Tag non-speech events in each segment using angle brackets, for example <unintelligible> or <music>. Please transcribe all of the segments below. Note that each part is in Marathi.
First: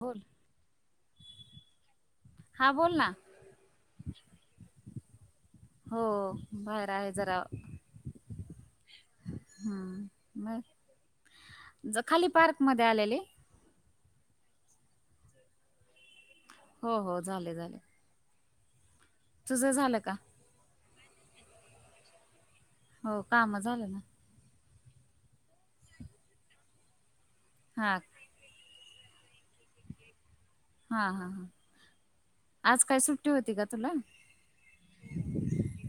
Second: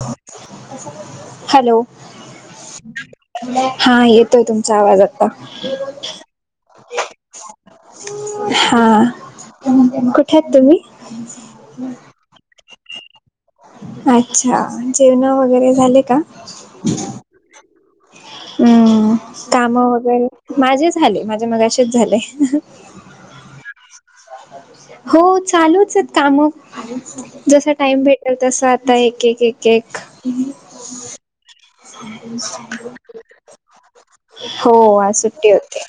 बोलं हॅलो, हा बोल ना हा येतोय तुमचा आवाज आत्ता. हो बाहेर आहे जरा हा कुठे आहेत तुम्ही? जरा खाली पार्कमध्ये आलेले. अच्छा, जेवणं वगैरे झाले का? हो -हो, झाले- झाले. हम्म, तुझं काम झालं का वगैरे माझे झाले, माझे मघाशीच झाले. हो काम झालं ना. हो चालूच आहेत कामं, जसा हा टाइम भेट टेल तसा आता एक- एक, एक -एक. हा -हा, हा आज काय सुट्टी होती का तुला? हो आज सुट्टी होती,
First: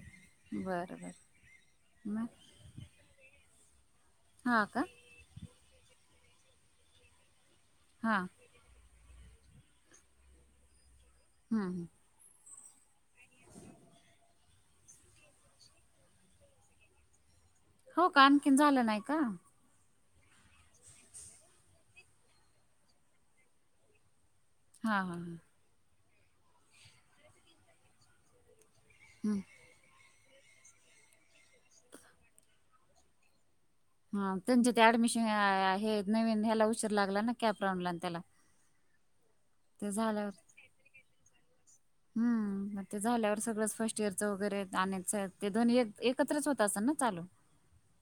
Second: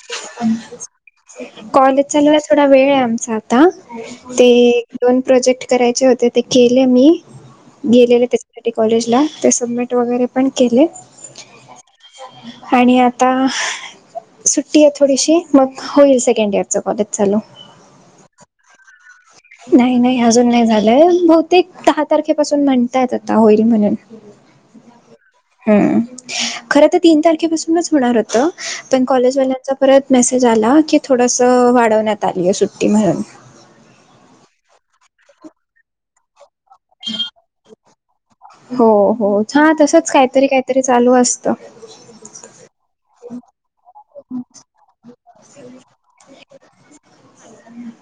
बरं बरं कॉलेज मग चालूये. थोडा वेळ ये आमचा आता ते हा का दोन प्रोजेक्ट करायचे होते ते केले मी हा गेलेले ते त्यासाठी कॉलेजला ते सबमिट वगैरे पण केले. हं-हं आणि आता सुट सुट्टी थोडीशी मग होईल, सेकंड इयरच बहुतेक चालू. हो का आणखीन झालं नाही का? नाही- नाही, अजून नाही झालंय बहुतेक दहा तारखेपासून म्हणतायेतं आता होईल म्हणून. हा- हा, हा हम्म, खरं तर तीन तारखेपासूनच होणार होतं, पण कॉलेज हम्म. वाल्या चा परत मेसेज आला की, थोडस वाढवण्यात आलीय सुट्टी म्हणून हा, त्यांचे ते ऍडमिशन हे नवीन ह्याला उशीर लागला ना कॅप राऊंडला आणि त्येला हो, हो हां तसच कायतरी, कायतरी चालू असतं हम्म म ते झाल्यावर सगळंच फर्स्ट इयरचं वगैरे आणायचं आहेत ते दोन्ही एक, एकत्रच होत असल ना चालू?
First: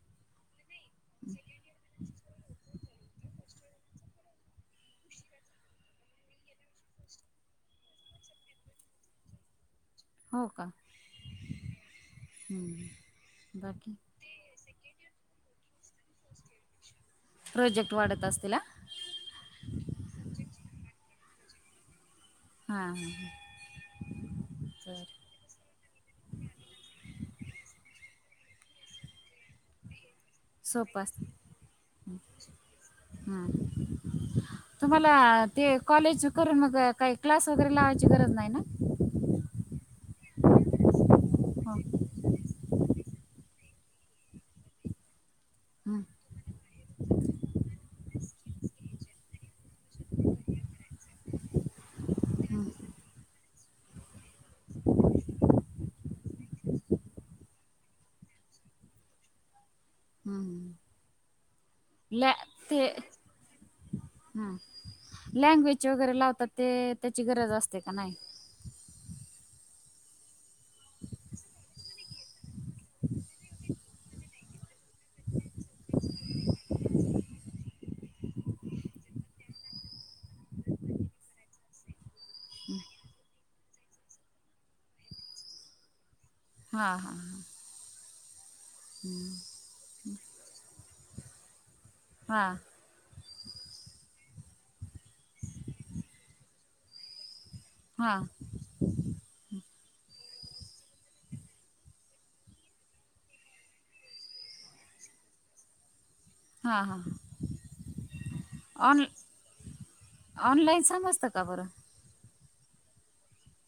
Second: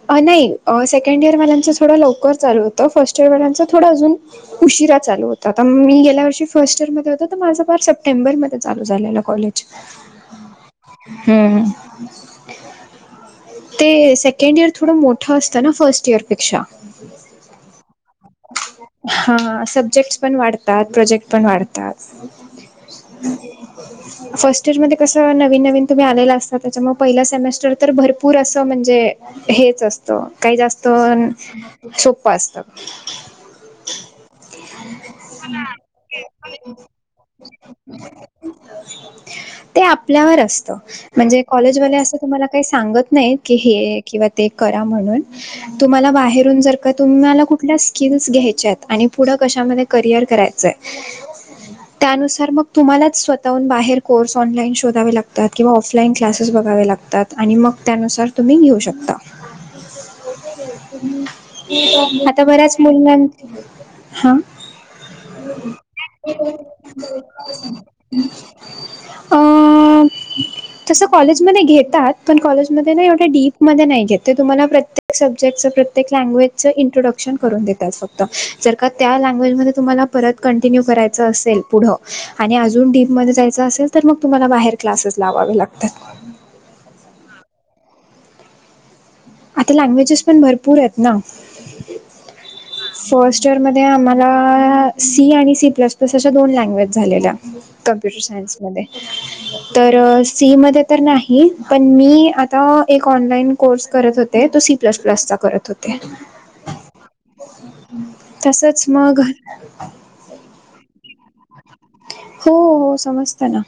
अ, नाही सेकंड <unintelligible> इयरवाल्यांचं थोडं लवकर चालू होत फर्ट ईयर वाल्यांच थोडं अजून उशिरा चालू होतं, आता मी गेल्या वर्षी फर्स्ट इयर मध्ये होते, तर माझा पार सप्टेंबरमध्ये चालू झालेलं कॉलेज हो का हम्म हम्म बाकी? ते सेकंड इयर थोडं मोठं असतं ना, फर्स्ट इयरपेक्षा प्रोजेक्ट वाढतं असतील आ? हा, सब्जेक्ट पण वाढतात, प्रोजेक्ट पण वाढतात. हां हां फर्स्ट इयर मध्ये तर कसं नवीन -नवीन तुम्ही आलेला अस तर त्याच्यामुळ पहिला सेमेस्टर तर भरपूर असं म्हणजे हेच असतं, काही जास्त सोपं सोप्पं असतात हम्म तुम्हाला ते कॉलेज करून मग, काही क्लास वगैरे लावायची गरज नाही ना? ते आपल्यावर असतं. म्हणजे हो कॉलेजवाले असं तुम्हाला काही सांगत नाही, की हे किंवा ते करा म्हणून हम्म तुम्हाला बाहेरून जर का तुम्हाला कुठल्या स्किल्स घ्यायच्यायत आणि पुढं कशामध्ये करिअर करायचं हाय त्यानुसार मग हम्म तुम्हालाच स्वतः हून, बाहेर कोर्स ऑनलाईन शोधावे लागतात किंवा ऑफलाईन क्लासेस बघावे लागतात आणि मग त्यानुसार तुम्ही घेऊ शकता, हम्म लॅ आता बऱ्याच ते <unintelligible> हां लँग्वेजचे वगैरे लावतात ते, त्याची गरज असते का नाय? अं तसं कॉलेजमध्ये घेतात, पण कॉलेजमध्ये ना एवढ डीप मध्ये नाही घेत तुम्हाला प्रत्येक सबजेक्ट प्रत्येक लँग्वेजचं इंट्रडक्न करून देतात फक्त, जर का त्या लँग्वेजमध्ये तुम्हाला परत कंटिन्यू करायचं असेल पुढं आणि अजून डीप मध्ये जायचं असेल तर मग तुम्हाला बाहेर क्लासेस लावावे लागतात. हां हां आता लँग्वेजेस पण भरपूर आहेत ना हां फर्स्ट इयरमध्ये आम्हाला सी आणि सी प्लस अशा दोन लँग्वेज झालेल्या हां कमप्युटर हां सायन्समध्ये तर सी मध्ये तर नाही, पण मी आता एक ऑनलाईन कोर्स करत होते, तो सी प्लस, प्लसचा करत होते. हां हां हां तसच ऑन मग ऑनलाईन समस्त का बरं हो हो समजतना,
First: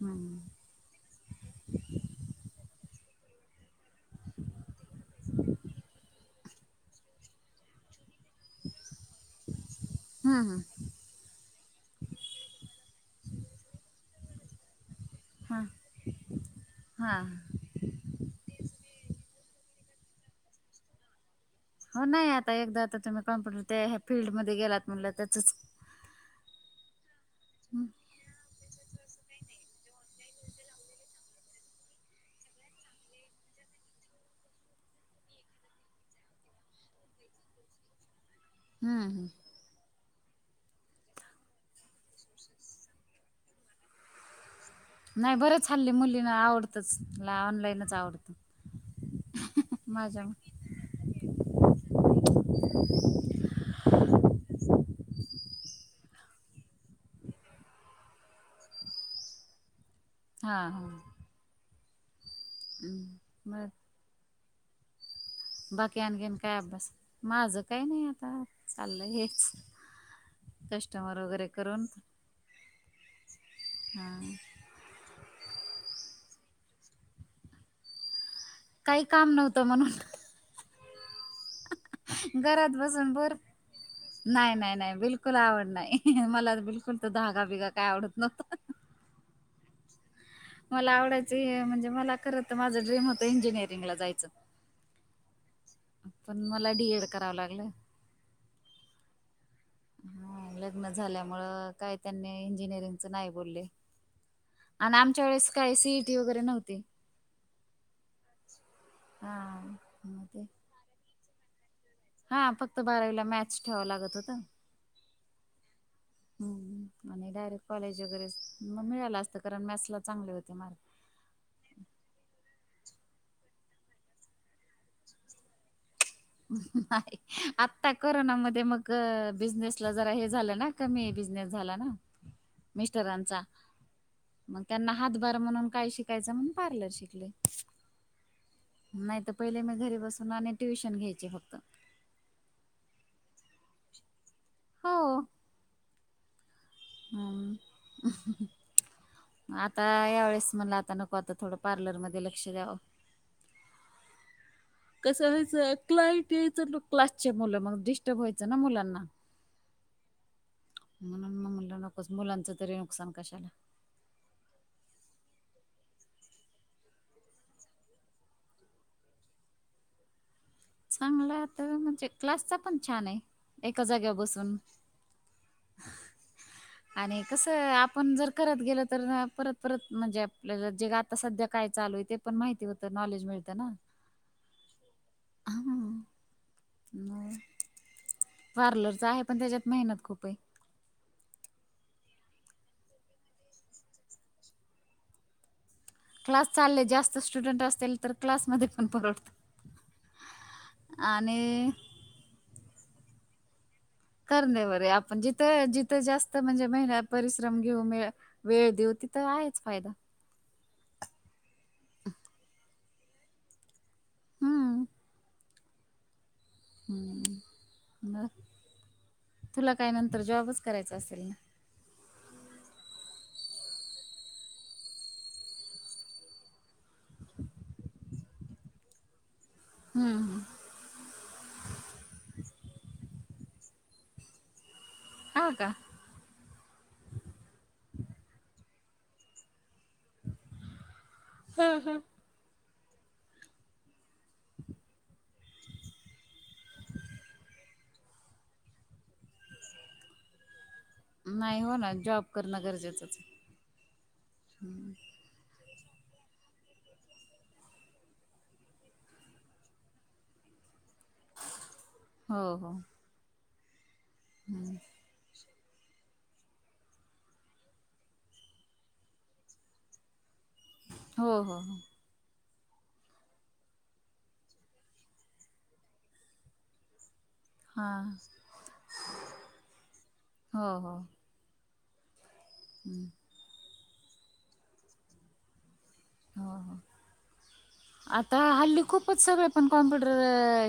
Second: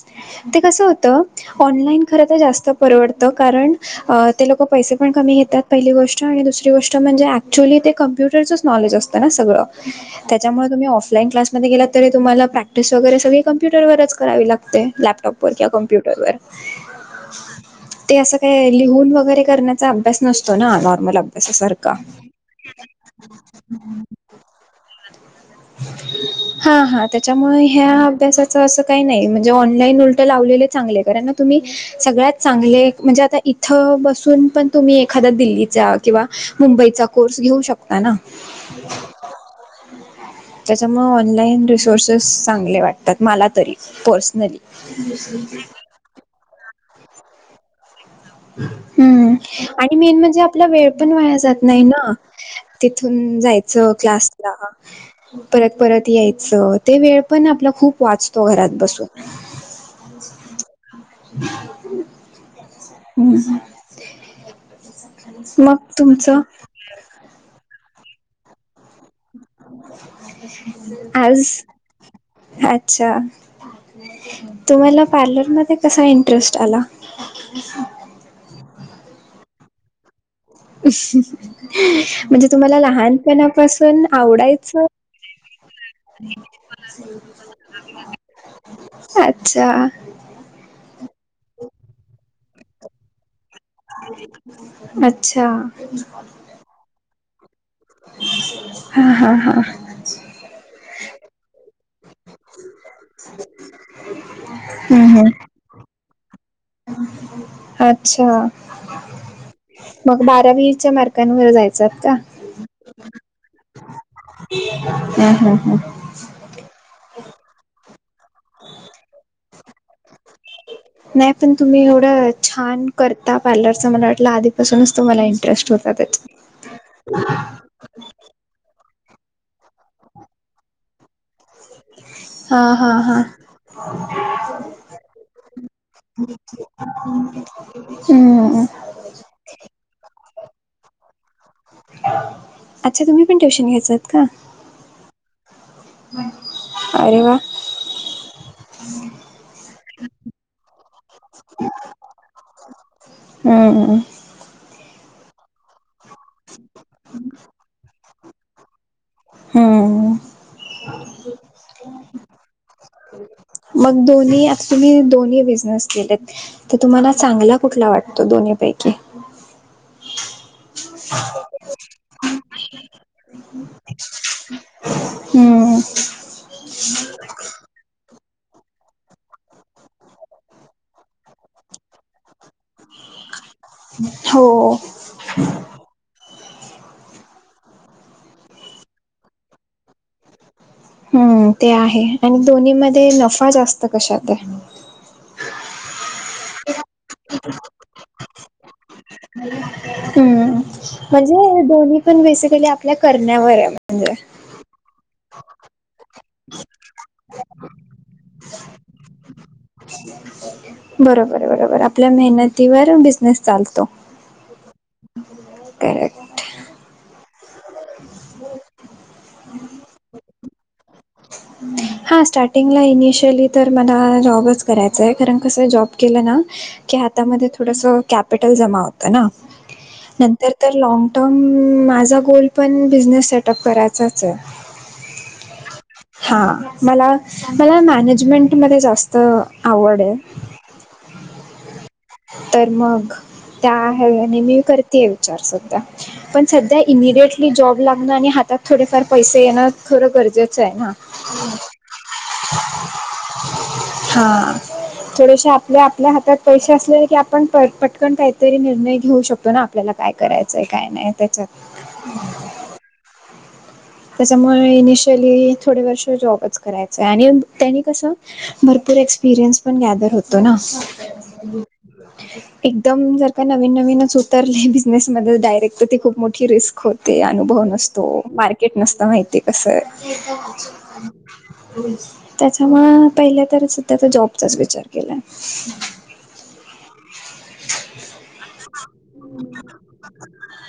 हम्म ते कस होतं ऑनलाईन खरं तर जास्त परवडत कारण ते लोकं पैसे पण कमी घेतात पहिली गोष्ट आणि दुसरी गोष्ट म्हणजे ऍक्च्युअली ते कम्प्युटरच नॉलेज असत ना सगळ, हं हं त्याच्यामुळे तुम्ही ऑफलाईन क्लासमध्ये गेलात तरी तुम्हाला प्रॅक्टी् क्टीस वगैरे सगळी कम्प्युटरवरच करावी लागते लॅपटॉपवर हां किवा कम्प्युटरवर. हां ते असं काय लिहून वगैरे करण्याचा अभ्यास नसतो ना, नॉर्मल अभ्या हो नाही आता एकदा आता तुम्ही कॉम्प्युटर त्या फीलल्डमध्ये गेलात म्हणलं त्याचच हा हा त्याच्या त्याच्यामुळे हं ह्या अभ्यासाचं असं काही नाही म्हणजे ऑनलाईन उलटे लावलेले चांगले आहे कारण तुम्ही सगळ्यात चांगले म्हणजे आता इथं बसून पण तुम्ही एखादा दिल्लीचा किंवा मुंबईचा कोर्स घेऊ शकता ना हं त्याच्यामुळ ऑनलाइन टिवश कोर्सेस चांगले वाटतात मला तरी पर्सनली. नाही बरं हल्ली मुलीना आवडतंच मला ऑनलाईनच आवडतं. हम्म आणि मेन माझ्या म्हणजे आ आपला वेळ पण वायाला जात नाही ना तिथून जायचं क्लासला. परत, परत यायचं ते वेळ पण आपला खूप वाचतो घरात बसून. हा हा. <inaudible> हम्म, मग मग बाकी आणखीन तुमचं? काय अभ्यास माझं काही नाही आता चाललंय हेच. कस्टमर आज, वगैरे करून अच्छा. हां तुम्हाला पार्लरमध्ये कसा इंटरेस्ट आला? अ <inaudible> काही काम नव्हतं म्हणून. अ <inaudible> म्हणजे घरात तुम्हाला बसून लहान बोर पणा पासून नाही नाही आवडायचं? नाही बिलकुल आवड नाही मला बिलकुल तो धागा विगा काय आवडत नव्हता. अच्छा, अच्छा. मला आवडयचं हे म्हणजे मला खरं तर माझं ड्रीम होतं इंजिनिअरिंग अच्छा. पण मला डी एड करावं लागलं. हा हा हा. हा लग्न झाल्यामुळ काय त्यांनी इंजिनिअरिंगच नाही बोलले. आणि हं, आमच्या हं. वेळेस सी ई टी वगैरे नव्हते. अच्छा, मग बारावीच्या मार्कांवर जायचात का? हा फक्त बारावीला मॅच ठेवा लागत होत. हम्म, हम्म, हम्म. आणि डायरेक्ट कॉलेज वगैरे मग मिळालं असतं कारण मॅथ्सला चांगले होते मार्क. नाही पण तुम्ही एवढं छान करता पार्लरच मला वाटलं आदि पासूनच तुम्हाला इंटरेस्ट होता त्याचा. नाही आता करोनामध्ये मग बिझनेस ला जरा हे झालं ना कमी बिझनेस झाला ना मिस्टरांचा. ह <inaudible> मग त्यांना हातभार म्हणून काय शिकायचं म्हणुन पार्लर शिकले. हम्म. नाहीतर पहिले मी घरी बसून आणि ट्युशन घ्यायचे फक्त. अच्छा, तुम्ही पण ट्यूशन घ्याचत का? हो. अरे वा हम्म. आता यावेेळेस म्हणल आता नको आता थोडं पार्लरमध्येध्ये लक्ष द्यावं. हम्म. कसं व्होयच क्लाईट यायचं क्लासचे मुलं मग डिस्टर्ब व्हायचं ना मुलांना. हं. म्हणून मी म्हनलं नकोस, मुलांचं तरी नुकसान कशाला. मग दोन्ही, आता तुम्ही दोन्ही बिझनेस केलेत, त तुम्हाला चांगला कुठला वाटला त दोन्ही पैकी चांगला आ त, म्हणजे क्लासचा पण छान ये, एका जाग्याव बसून. हम्म. आणि कसं, आपण जर करत गेल तर ना, परत-परत म्हणजे, आपल्या जे आता सध्या काय चालू ये ते पण माहिती होत, नॉलेज मिळतं ना? हो. ह <unintelligible> न पार्लरचा आहे, पण त्याच्यात, मेहनत खूप ये. हम्म, ते आहे आणि दोन्ही मध्ये, नफा जास्त कशात ये? क्लास चालले, जास्त स्टुडंट असतील, तर क्लासमध्ये पण परवडतं. हम्म म्हणजे हे दोन्ही पण, बेसिकली आपल्या करण्यावर ये, म्हणजे? करण्यावर ये, आपण जीथं-जिथं जास् त म्हणजे मेहनत परिश्रम घेऊ, म वेळ देऊ, तिथं आहेच फायदा. बरोबर, बरोबर, आपल्या मेहनतीवर, बिझनेस चालतो. हम्म ह <unintelligible> ह्म, ब तुला काय नंतर, जॉबच करायचा असेल ना? हा स्टार्टिंगला, इनिशियली तर मला, जॉबच करायचा, कारण कसं, जॉब केला ना कि हाता मध्ये, थोडंसं कॅपीटल जमा होत ना, हम्म हम्म. नंतर तर लॉन्ग टर्म, माझा गोल पण, बिझनेस सेटअप करायचाच ये. हा का? हा, मला-मला मॅनेजमेंटमध्ये, जास्त आवड ये. <unintelligible> हम् हम्म. तर मग त्या ह्यांनी आणि, मी करतीय विचार सध्या, पण सध्या इमिडिटयली जॉब लग्न आणि हातात थोडेफार पैसे येणं, खरं गरजे चे य, नाही हो ना जॉब करणं गरजेचंच आहे. हां. थोडेसे आपले, आपल्या हातात पैसे असले ना की, आपण पट-पटकन काहीतरी, निर्णय घेऊ शकतो ना? आपल्याला काय करायचंय, काय नाही त्याच्यात. हो हो. त्याच्यामुळे इनिशियली, थोडे वर्ष जॉबच करायचाय आणि त्यांनी कसं भरपूर एक्सपिरियन्स, पण गॅदर होतो ना? हो, हो, हो. एकदम जर का, नवीन-नवीनच उतरले, बिझनेसमध्ये, डायरेक्ट, तर ती खूप मोठी रिस्क होते, अनु भव हां. नसतो, मार्केट नसत माहिती, कसं हो, <unintelligible> त्याच्यामुळ हम्. पहिल्या तरच सुद्धा, जॉबचा विचार केला. हो, हो. <unintelligible> आता हल्ली खूपच सगळे, पण कॉम्प्युटर,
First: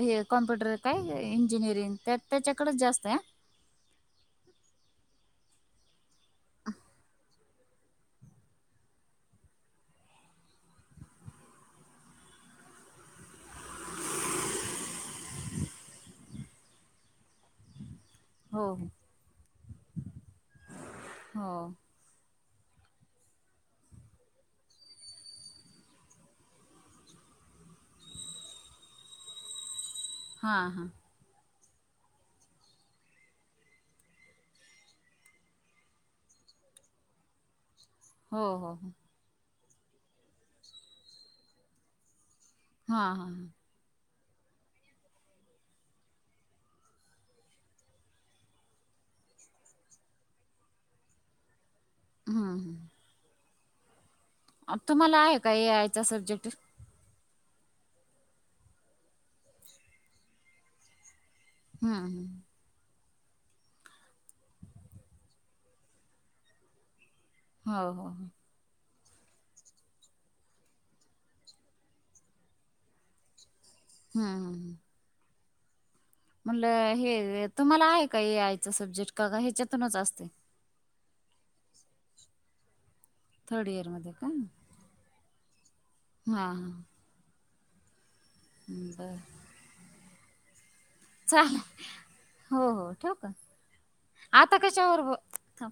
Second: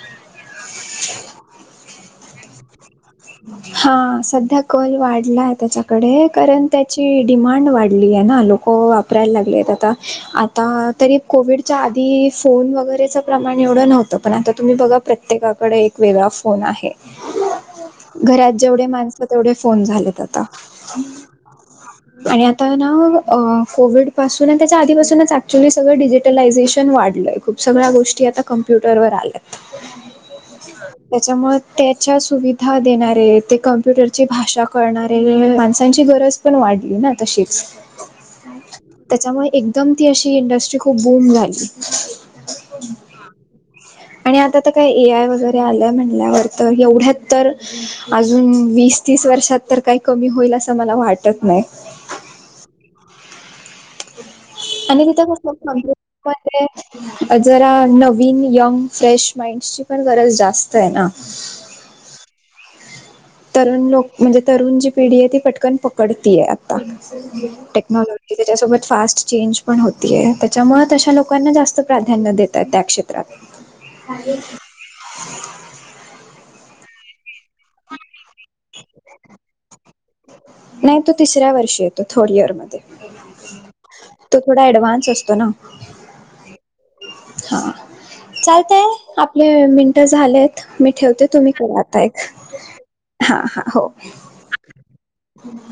हे कॉम्प्युटर काय इंजिनिअरिंग, त्यात त्याच्याकडच जास्त ये अं. हां, सध्या कल वाढलाय त्याच्याकडे, कारण त्याची डिमांड वाढ लिये ना, लोकं वापरायला लागलेत, आता-आता तरी कोविडच्या आधी, फोन वगैरे चं प्रमाण एवढं नव्हतं, पण आता तुम्ही बघा, प्रत्येकाकडे एक वेगळा फोन आहे. घरात हो, जेवढे हो. माणस तेवढे फोन झालेत आता. हो. आणि आता ना अ कोविड पासून आणि त्याच्या आधीपासूनच ऍक्च्युली सगळं डिजिटलायझेशन वाढलंय. खूप सगळ्या गोष्टी आता कम्प्युटरवर आल्यात. हां, हां. त्याच्यामुळ तायच्यासुधा देणारे ते कम्प्युटरची भाषा कळणारे माणसांची गरज पण वाढली ना तशीच. हो हो हो. त्याच्यामुळे एकदम ती अशी इंडस्ट्री खूप बूम झाली. हा हा. आणि आता आता काय ए आय वगैरे आलंय म्हणल्यावर तर एवढ्यात तर अजून वीस तीस वर्षात तर काही कमी होईल असं मला वाटत नाही. हा हा. आणि तुम्हाला तिथं आहे का ए आयचा सब्जेक्ट? कस <unintelligible> जरा नवीन यंग फ्रेश माइंडची पण गरज जास्त आहे ना. हम्म हम. तरुण लोक म्हणजे तरुण जी पिढी आहे ती पटकन पकडती आहे. हो, हो, हो. टेक्नॉलॉजी त्याच्यासोबत फास्ट चेंज. पण होतीय त्याच्यामुळे तशा लोकांना जास्त प्राधान्य देतात त्या क्षेत्रात. हम हम. <inaudible> म्हटलं हे तुम्हाला आहे का ए आयच सब्जेक्ट का का ह्याच्यातूनच असतय. नाही तो तिसऱ्या वर्षी येतो थर्ड इर मध्ये. थर्ड इयरमध्ये तो थोडा ऍडव्हान्स असतो ना. हा हा. हां. चालतय बरं. आपले मिनटं झालेत मी ठेवते तुम्ही चालेल. करा आता एक. हो ठेवुका हा हा हो. आता कशावर थ